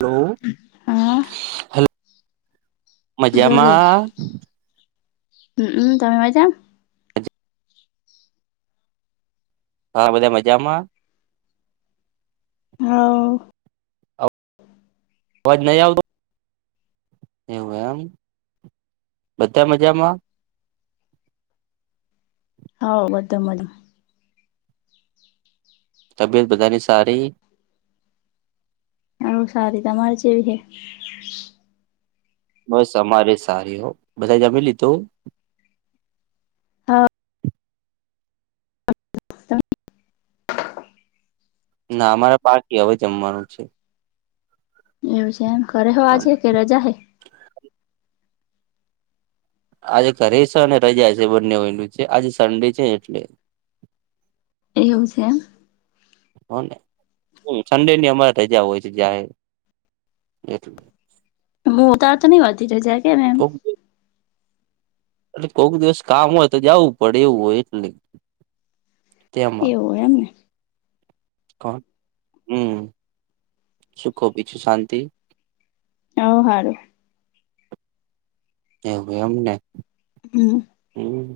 Hello હા hello બોલો મજામાં હ હમ તમે મજા મ હા બધા મજામાં. હા અવાજ નહી આવતો એવું એમ બધા મજામાં હા બમ બડમ તબીયત બધાની સારી હું સારી તમારે જેવી હે બસ અમારે સારી હો બધાએ જમી લીધું હા તમ ના અમારે પાકી હવે જમવાનું છે. એવું છે એમ ઘરે છો કે આજે કે રજા હૈ આજે ઘરે છે અને રજા છે બંને વેલું છે આજે સન્ડે છે એટલે. એવું છે. સન્ડે ની અમારે રજા હોય છે જાહેર એટલે હું તાર તો નઈ વાતી ર જ કે [inaudible] ઓ એટલે કોઈક દિવસ કામ હોય તો જવું પડે એવું હોય એટલે. તેમાં એવું એમ ને કોણ હમ સુખબી છું શાંતિ ઓ હારું એવું એમને હમ હમ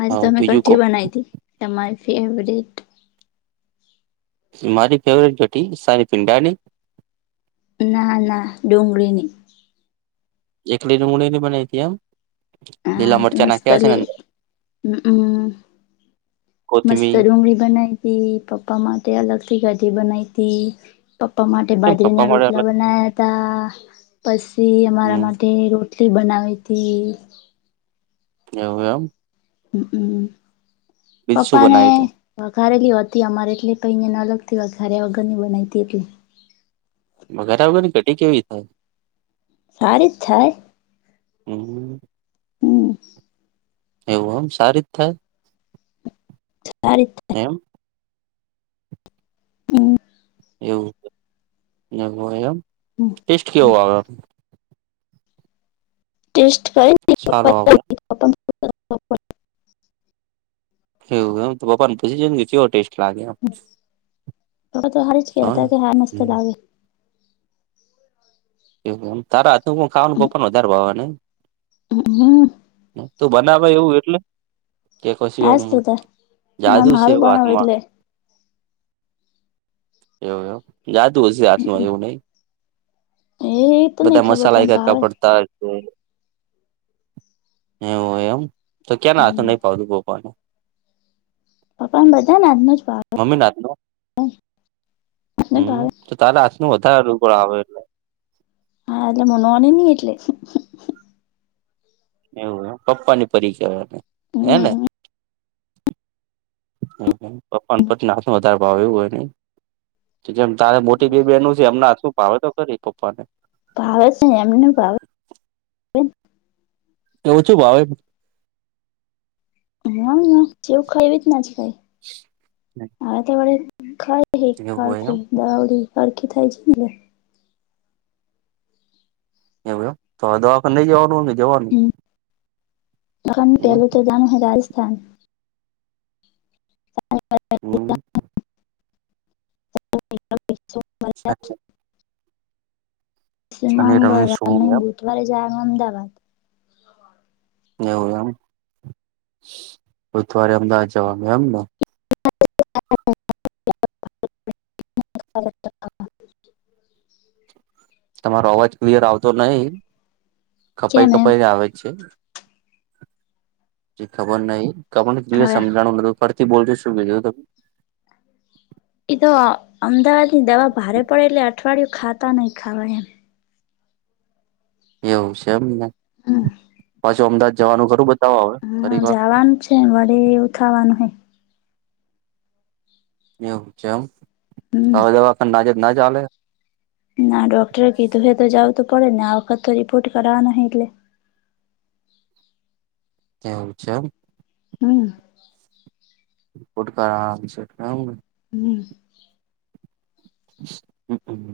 આજે અમે બીજું કો કઠી બનાવી હતી તમારી ફેવરેટ મારી ફેવરેટ જોટી સાની પિંડાની ના ના ડુંગળીની એકલી ડુંગળી બનાતી એમ લીલા મરચા નાખ્યા હશે ને હસ્તલી અંદર હ હમ મસ્ત કોથમીર ડુંગળી બનાવી એ પપ્પા માટે અલગથી કઢી બનાવી હતી પપ્પા માટે કેમ પપ્પા બાજરીના માટે રોટલા અલગ બનાયા હતાં પછી અમારા હમ માટે રોટલી બનાવી હતી. એવું એમ હમમ બીજું શું પપ્પા ને બનાવ્યું તું વઘારેલી હતી અમારે એટલી કઈને ના લગતી વઘારે્યા વગરની બનાવીતી એટલે. મ ઘરગર ને ઘડી કેવી થાય [unintelligible] સારી જ થાય હમ હમ એવું આમ સારી જ થાય. સારી જ થાય એમ હું એવું એમ હોય એમ ટેસ્ટ કેવો આવે ટેસ્ટ સારો આવે [inaudible] એમ હવ હ એમ તો પાપાને પી જ ગ હોટેસ્ટ. લાગે આમ તો હારી જ હા કેતા કે હ મસ્ત લાગે એવમ તા હાથનું ખાવાનું પપન વધારે ભાવવા ને. હમ. તો બનાવા એવું એટલે. કે કછી આજ એમ તો ત ના જાદુ છે. હારું એવ બનાવે હાથમાં એટલે એવ એવ જાતું હછી હાથમાં એવું નહી. એ. તો નઈ બધા ખબર મસાલા પણ એક કરકા ભાવે પડતા છે એવું એમ તો ક્યાં ના હથું હમ નહી પાવતું બને. પપ્પા ને બધા ને આજનો જ ભાવે મમ્મી નાથ ન હમ. ભાવે તો તારે આજ નું વધારે રૂગોળ આવે. હા એલે મનોને નની ગટલે. એવું પપ્પા ની પરીચવાને હે ને. હમ પપ્વાન પ ના હથમાં વધારે ભાવ એું હોય નહી. જેમ તારે મોટી બે બહેનો છે એમના શું ભાવે તો કરી પપ્પા ભાવે છે ને એમને ભાવે. એવુંછું ભાવે. હ જેવું ખાઈવી જ ના કઈ હવે તો વળ. ખાય હ ખ હોય ખું એમ દડી ફડખી થાય છે ને. એ તોવે દવાખા નઈ જવાનું હો કે જવાનું. ખડ હમ પહેલોું તો જામો હૈ રાજસ્થાન. હમ અ. શનિ રવિ મંગળવાર સોમ નહી એમ બુધવારે જ અમદાવાદ એવું એમ બુધવારે અમદાવાદ જવાનું એમને. તમારો અવાજ ક્લિયર આવતો નહીિ કેમ કપાઈ એમ કપાઈ આવે જ છે. ખબર નહિ આપણને ક હવે સમજાણું નતું ફરથી બોલજ શું કીધું ત એ તો અમદાવાદ ની દવા ભારે પડે એટલે અઠવાડિયું ખાતા નહીિ ખાવા એમ. એવું છે એમને. હમ. પાછું અમદાદવાનું ખર. હમ જવાનું છે વડે એવું થાવાનું. એવું છે એમ હમ હવા દવાખ નાજત ના ચાલે. ના ડોક્ટર કે દુ તો જાાવ તો પડેને આ કા તો રિપોર્ટ કરાવવા નઈલે. ત્યાંવ છે. હમ. ફોટકાર આરામ છે એ. હમ.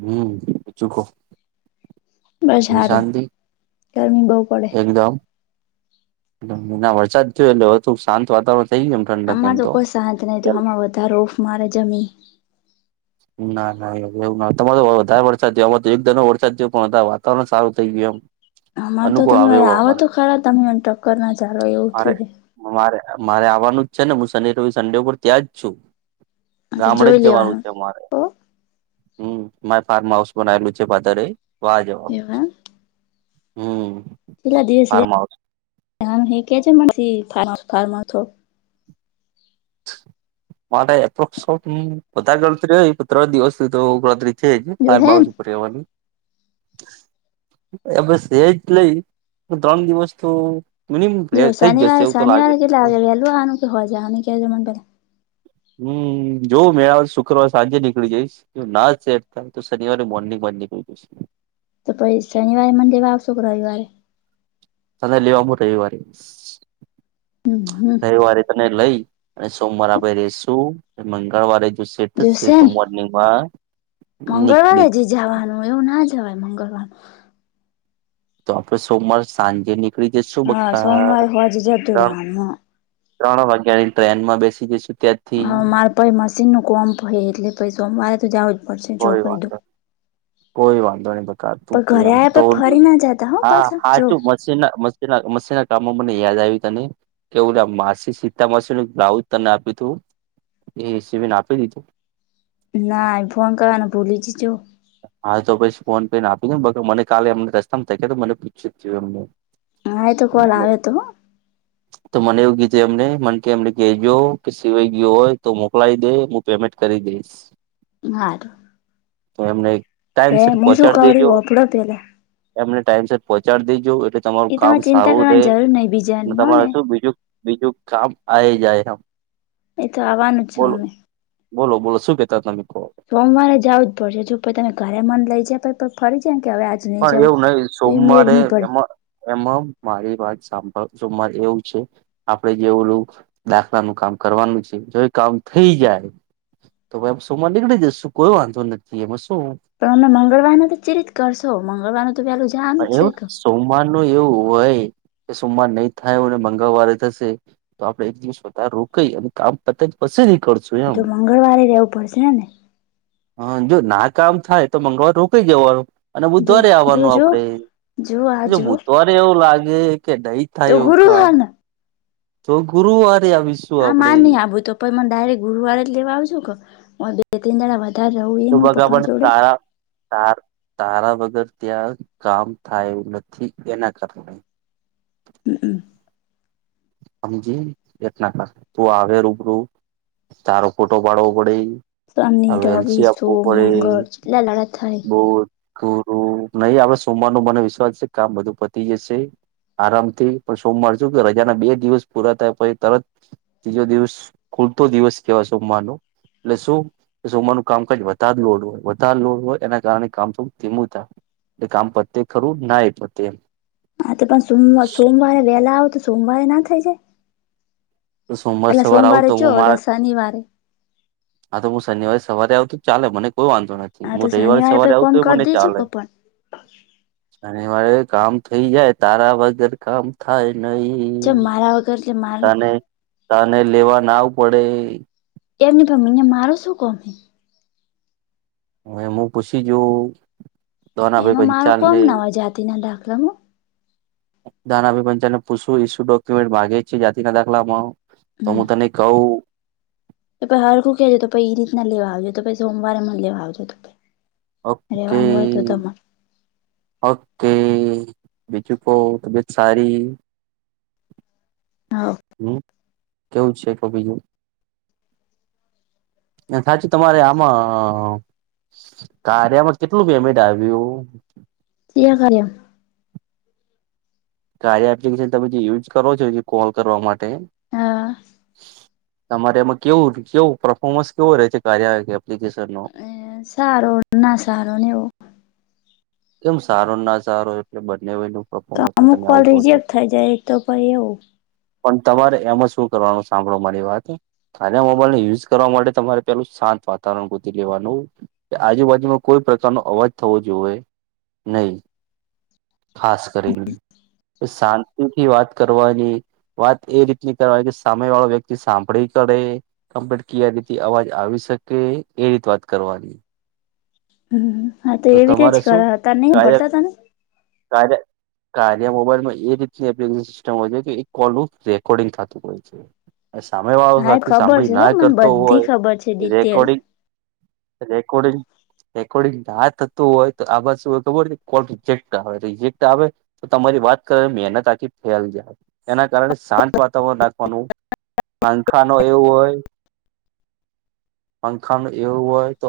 હમ ચૂકો. બસ વિ સારું શાંતિ ગરમી બહુ પડે એકદમ. ના વરસાદ થયો એટલેધું શાંત વાતાવરણ થઈ ગયમ. અમાર તો કોઈ શાંત નહ આમાં વધારે ઓફ મારે જમી. ના ના એવવ તમા તો વધારે વરસાદ થયો અમા તો એક ધા નો વરસાદ થયો પણ વાતાવરણ સારું થઈ ગયું એમ. અમારે તો અનુકૂળ આવે તમેવે એવું આવો અમારે તો ખરા તમે ટક્કર ના ચાલો એવું મારે થયું. મારે મારે આવવાનું જ છે ને હું સડે રો સડે ઉપર ત્યાં જ છું. આ તો ગામડે જ જોઈ જવાનું લેવાનું છે મારે. ઓ હમ મારે ફાર્મ હાઉસ બનાયલું છે પાધરે વાહ જવાનું છે. એવા હમ. પલા દિવસ ફાર્મ હાઉસ કે છે મ ફ ફ્મા મારે એપ્રોક્સ બધા ગણતરી ત્રણ દિવસ તો ગણતરી છે જ જો બાર હે બઉસ ઉપર રહેવાની એ બસ એજ લઈ ત્રણ દિવસ તો મિનિમમ ર થઈ જ જશે એવું તો લાગે લ લ આનું કે હોયજાય અને ક કે જે બ પલા હમ જોવું મેળવ તો શુક્રવાર સાંજે નીકળી જઈશ જો ના ચેરતાય તો શનિવારે મોર્નિંગ બંધ નીકળ જશે તો પછી શનિવારે મને દેવા આવશો કે રવિવારે તજા લેવાનું રવિવારે હમ હમ રવિવારે તને લઈ અને સોમવાર આપે રશું મંગળવારે જો સેટ થશે જોશે તો ને મોર્નિંગમાં મંગળવારે નીકળી જ જવાનું એવું ના જવાય મંગળવાર તો આપડ સોમવાર સાંજે નીકળી જઈ શું હા બક્કા સોમવારે હોજ જતું રહેવાનું ત્રણ વાગ્યા ની ટ્રેન માં બેસી જઈશું ત્યાં હા મારે પ મશીન ન કોમ્પ હો એટલે પસ મારે તો જવું જ પડશે જો કોઈ કહી દઉ વાંધો કોઈ વાંધો નહી બકાર તું કેમ આયા તો પહી ફરી ના જતા હો હા પાછા હા જો મી મ મીનના કામો મને યાદ આવ્યું ત ને કેવું માસી સીતા માસીનુંું બ્લાઉઝ તને આપી તું એ સને આપી દીધું ના એ ફોન કરવાને ભૂલી જ છું હા તો પછી ફોન પે ને આપીને બર મને કાલે અમને રસ્તામાં થ ગ તો મને પૂછ્યું જ થયું એમને હા એ તો કોલ મને આવે તો [inaudible] તો મને એવું કીધું એમને મને કે એમને કહેજો કે સિવાય ગયો હોય તો મોકલાય દે પેમેન્ટ કરી દઈશ હાર તો એમને ટાઈમ સટ હું શું કઉ પહોંચાડી રી દેજો હોભળો પેલા એમને ટાઈમ સટ પહોંચાડી દેજો એટલે તમારું એ કામ તમારે ચિંતા સારું કરવાની રહેે જરૂર નહી અને બીજાની હો તમારે ને શું બીજું બીજું કામ આ જાય આમ એ તો આવવાનું જ છ અમે બોલો બોલો શું કેે સોમવારે જવું જ પડશેે જો પ તમે ઘરે મન લઇ જ પછ ફરી જમ કે હવે નહી પણ જવું એવું નહિ તો એ મેળ સોમવારે નહી પડે એમાં એમાં મારી વાત સાંભળવાર એવું છે આપડે જે ઓલું દાખલાનુંું કામ કરવાનું છે જો કામ થઈ જાય તો ભાઈ સોમર નીકળી જશું કોઈ વાંધો નથી એમાં શું પણ અમે મંગળવારને તો ચ રિત કરશો મંગળવાર તો પેલું જામ હ જ છે એવું કે સોમવાર નું એવું હોય કે સોમવાર નહી થાય અને મંગળવારે થશે તો આપડે એક દિવસ બધારે રોકાઈ અને કામ તત જ પછી નહી કરશું એમ તો મંગળવારે રહેવું પડશે ને હ જો ના કામ થાય તો મંગળવાર રોકાઈ જવાનું અને જો બુધવારે જો આવવાનું આપ જો જો આ આપ જો બુધવારે એવું લાગે કે નહી તો થાય એવું કામ ગુરુવાર ને તો ગુરુવારે આવીશ હા મા નહિ આવું તો પણ મને ડાયરેક્ટ ગુરુવારે જ લેવા આવ જો કે હ બે તીન દાડા વ તવધારે રહો એ મો પપ્પા જોડે તા તારા વગર ત્યાં કામ થાય એવું નથી એના કારણે હમ્મ હમ્મ હમજી એના કારણ તું આવે રૂબરૂું તારો ફોટો પાડવો પડે શનિ હવે રવિ એલસી આપવું સોમ પડે મંગળ કેટલા દાડા થાય બહુ ગુરું નહી આપડે સોમવાર નુ બનાય વિશ્વાસ છે કામ બધું પતી જશે આરામથી પણ સોમવાર સુ કે રજાના બે દિવસ પૂરા થાય પછી તરત ત્રીજો દિવસ ખુલતો દિવસ કેવાય સોમરનો એટલે શું સોમાનું કામકાજ વધાર લોડ હોય વધારે લોડ હોય એના કારણે કામ થોડ ધીમું થાય. એટલે કામ પતે ખરું ના એ પતે એમ. હા તો પણ સમ સોમવારે વહેલા આવ તો સોમવારે ના થઇ જાય. એમ સોમવાર એલા સવારે આવું સોમવારે તો ચો હું મારા શનિવારે હા તો હું શનિવારે સવારે આવતો ચાલે મને કોઈ વાંધો નથી હા તો હું રવિવારે શનિવારે પે સવારે આવુ તો કોમ એ કરી મને દેજો ચાલે. કે પણ શનિવારે કામ થઈ જાય તારા વગર કામ થાય નહી કેમ મારા વગર કે મારું તને તને લેવા ના આવુ પડે એમની પ અહીંયા મારો શું કોમ- એમ હું પૂછી જો દાનાભાઈ એમાં મારો પંચાલ કોમ ને ના હોય જાતિ ના દાખલામાં [unintelligible] પંચાલ ન પુસવુ ઈ શું ડોક્યુમેન્ટ માગે છે જાતિ ના દાખલામાં તો હું તને કઉ. કે પઈ હળખું કેજો તો પછ ઈ રીતના લેવા આવજે તો પછ સોમવારે એમાં લેવા આવજો તો ભાઈ ઓકે રેવાનું હોય તો તમાર ઓકે બીજું કો તબિયત સારી. હા હમ્મ કેવું છે તો બીજું સાચું તમારે આમાં કાર્યામાં કેટલું પેમેન્ટ આવ્યું. કિયો કર્યો કાર્ય એપ્લિકેશન તમે જે યુઝ કરો છો કોલ કરવા માટે હા તમારે એમાં કેવું કેવું પરફોર્મન્સ કેવો રહે છે કાર્ય એપ્લિકેશન નો હ સારો ના સારો નેવ એમ સારો ના સારો એટલે બને હોયનું. તો આમુક કોલ રિઝેક થઈ જાય એક તો પહી એવું પણ તમારે એમાં શું કરવાનું સાંભળો મારી વાત અને મોબાઈલને યુઝ કરવા માટે તમારે પેલું શાંત વાતાવરણ ગોતિ લેવાનું. કે આજુબાજુમાં કોઈ પ્રકાર નો અવાજ થવો જોઈએ નહી. ખાસ કરીને શાંતિથી વાત કરવાની વાત એ રીતની કરવાય કે સામે વાળો વ્યક્તિ સાંભળી કરે કમ્પ્ટ કે ની રીતે અવાજ આવી શકે એ રીત વાત કરવાની. હમ્મ હા તો એવી રીતે જ કર હતા નહી [unintelligible] ભરતા ત ને કર્યા - કાર્ય મોબાઈલમાં એ રીતની એપ્લિકેશન સિસ્ટમ હોય છે કે એક કોલ રેકોર્ડિંગ થતું હોય છે. સામે વાળો હા એ સાથે ખબર સાંભળી છે હો ના મને કરતો બધી ખબર છે હોય ડિટેલ રેકોર્ડિંગ રેકોર્ડિંગ રેકોર્ડિંગ થાત તો હોય તો આમા શુ હોય ખબર હો કોલ રજેક્ટ આવે રિજેક્ટ આવે. તો તમારી વાત કરો મહેનત આખી ફેલ જાય એના કારણે શાંત વાતાવરણ રાખવાનું પંખા નો એવું હોય પંખા ન એવું હોય તો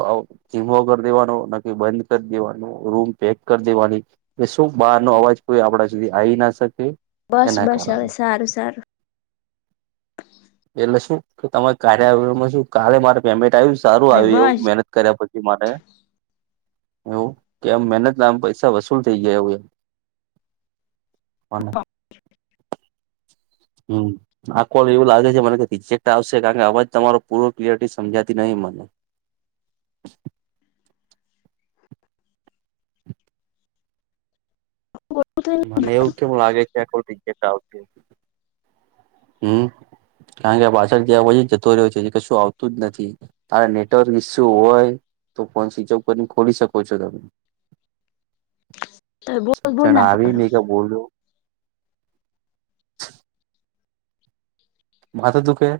ધીમો કરી દેવાનું ન બંધ કરી દેવા રૂમ પેક કરી દેવાની શું બહાર નો અવાજ કોઈ આપડા સુધી આવી ના શકે બસ એના બસ હવે કારણે સારું સારું એટલે શું કે તમાર કાર્યમાં શું કાલે મારે પેમેન્ટ આવ્યું સારું હવે આવી એવું બસ મહેનત કર્યા પછી મને એવું કે આમ મહેનત ના આમ પૈસા વસૂલ થઈ ગયા એવું એમ હા હમ આ કોલ એવું લાગે છે મને રિજેક્ટ આવશે કારણ કે અવાજ તમારો પૂરો ક્લયરિટી સમજાતી નહીં મને [inaudible] બ થ [inaudible] મને એવું કેમ લાગે છે આખ જતા આવતી હમ [unintelligible] કારણ કે આ પાછળ જયા પછી જતો રહ્યો છે જે કશું આવતું જ નથી. તારે નેટવર્ક ઈસ્યુ હોય તો ફોન સ્વીચ ઓફ કરી ને ખોલી શકો છો તમે [inaudible] બોલ બોલ ના કંઈ કરો નય તો બોલ માથુ દુખે છે?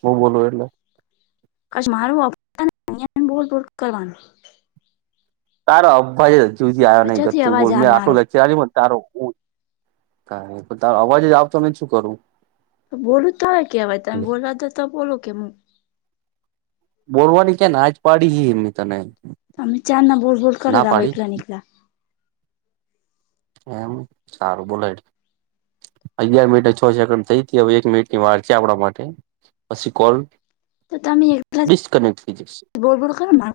હું બોલું એટલે કજ મારું બોલ બોલ કરવાનું તાર અભજે જદી આ નઈ કર પછીથી તું બ અવાજ મ આ મારો આટું લાગ ત્યારે મ તારો હું ક તારો અવાજ જ આવતો નય તો શું કરું? બોલું તોય કેવાય તમે બોલા દો તો બોલો કે હું બોલવાની ક્યાં ના જ પાડી એ તને તો તમે કયરના બોલ બોલ કર ના આવો પાડી એકકલા નીકલા એમ સારું બોલાય અગિયાર મિનટ ને છ સેકન્ડ થઈ હવે એક મિનિટ ની વાર છે આપણા માટે પછી કોલ તો તોમે એકલા ડિસ્કનેક્ટ થઈ જશે બોલબોલ કર મા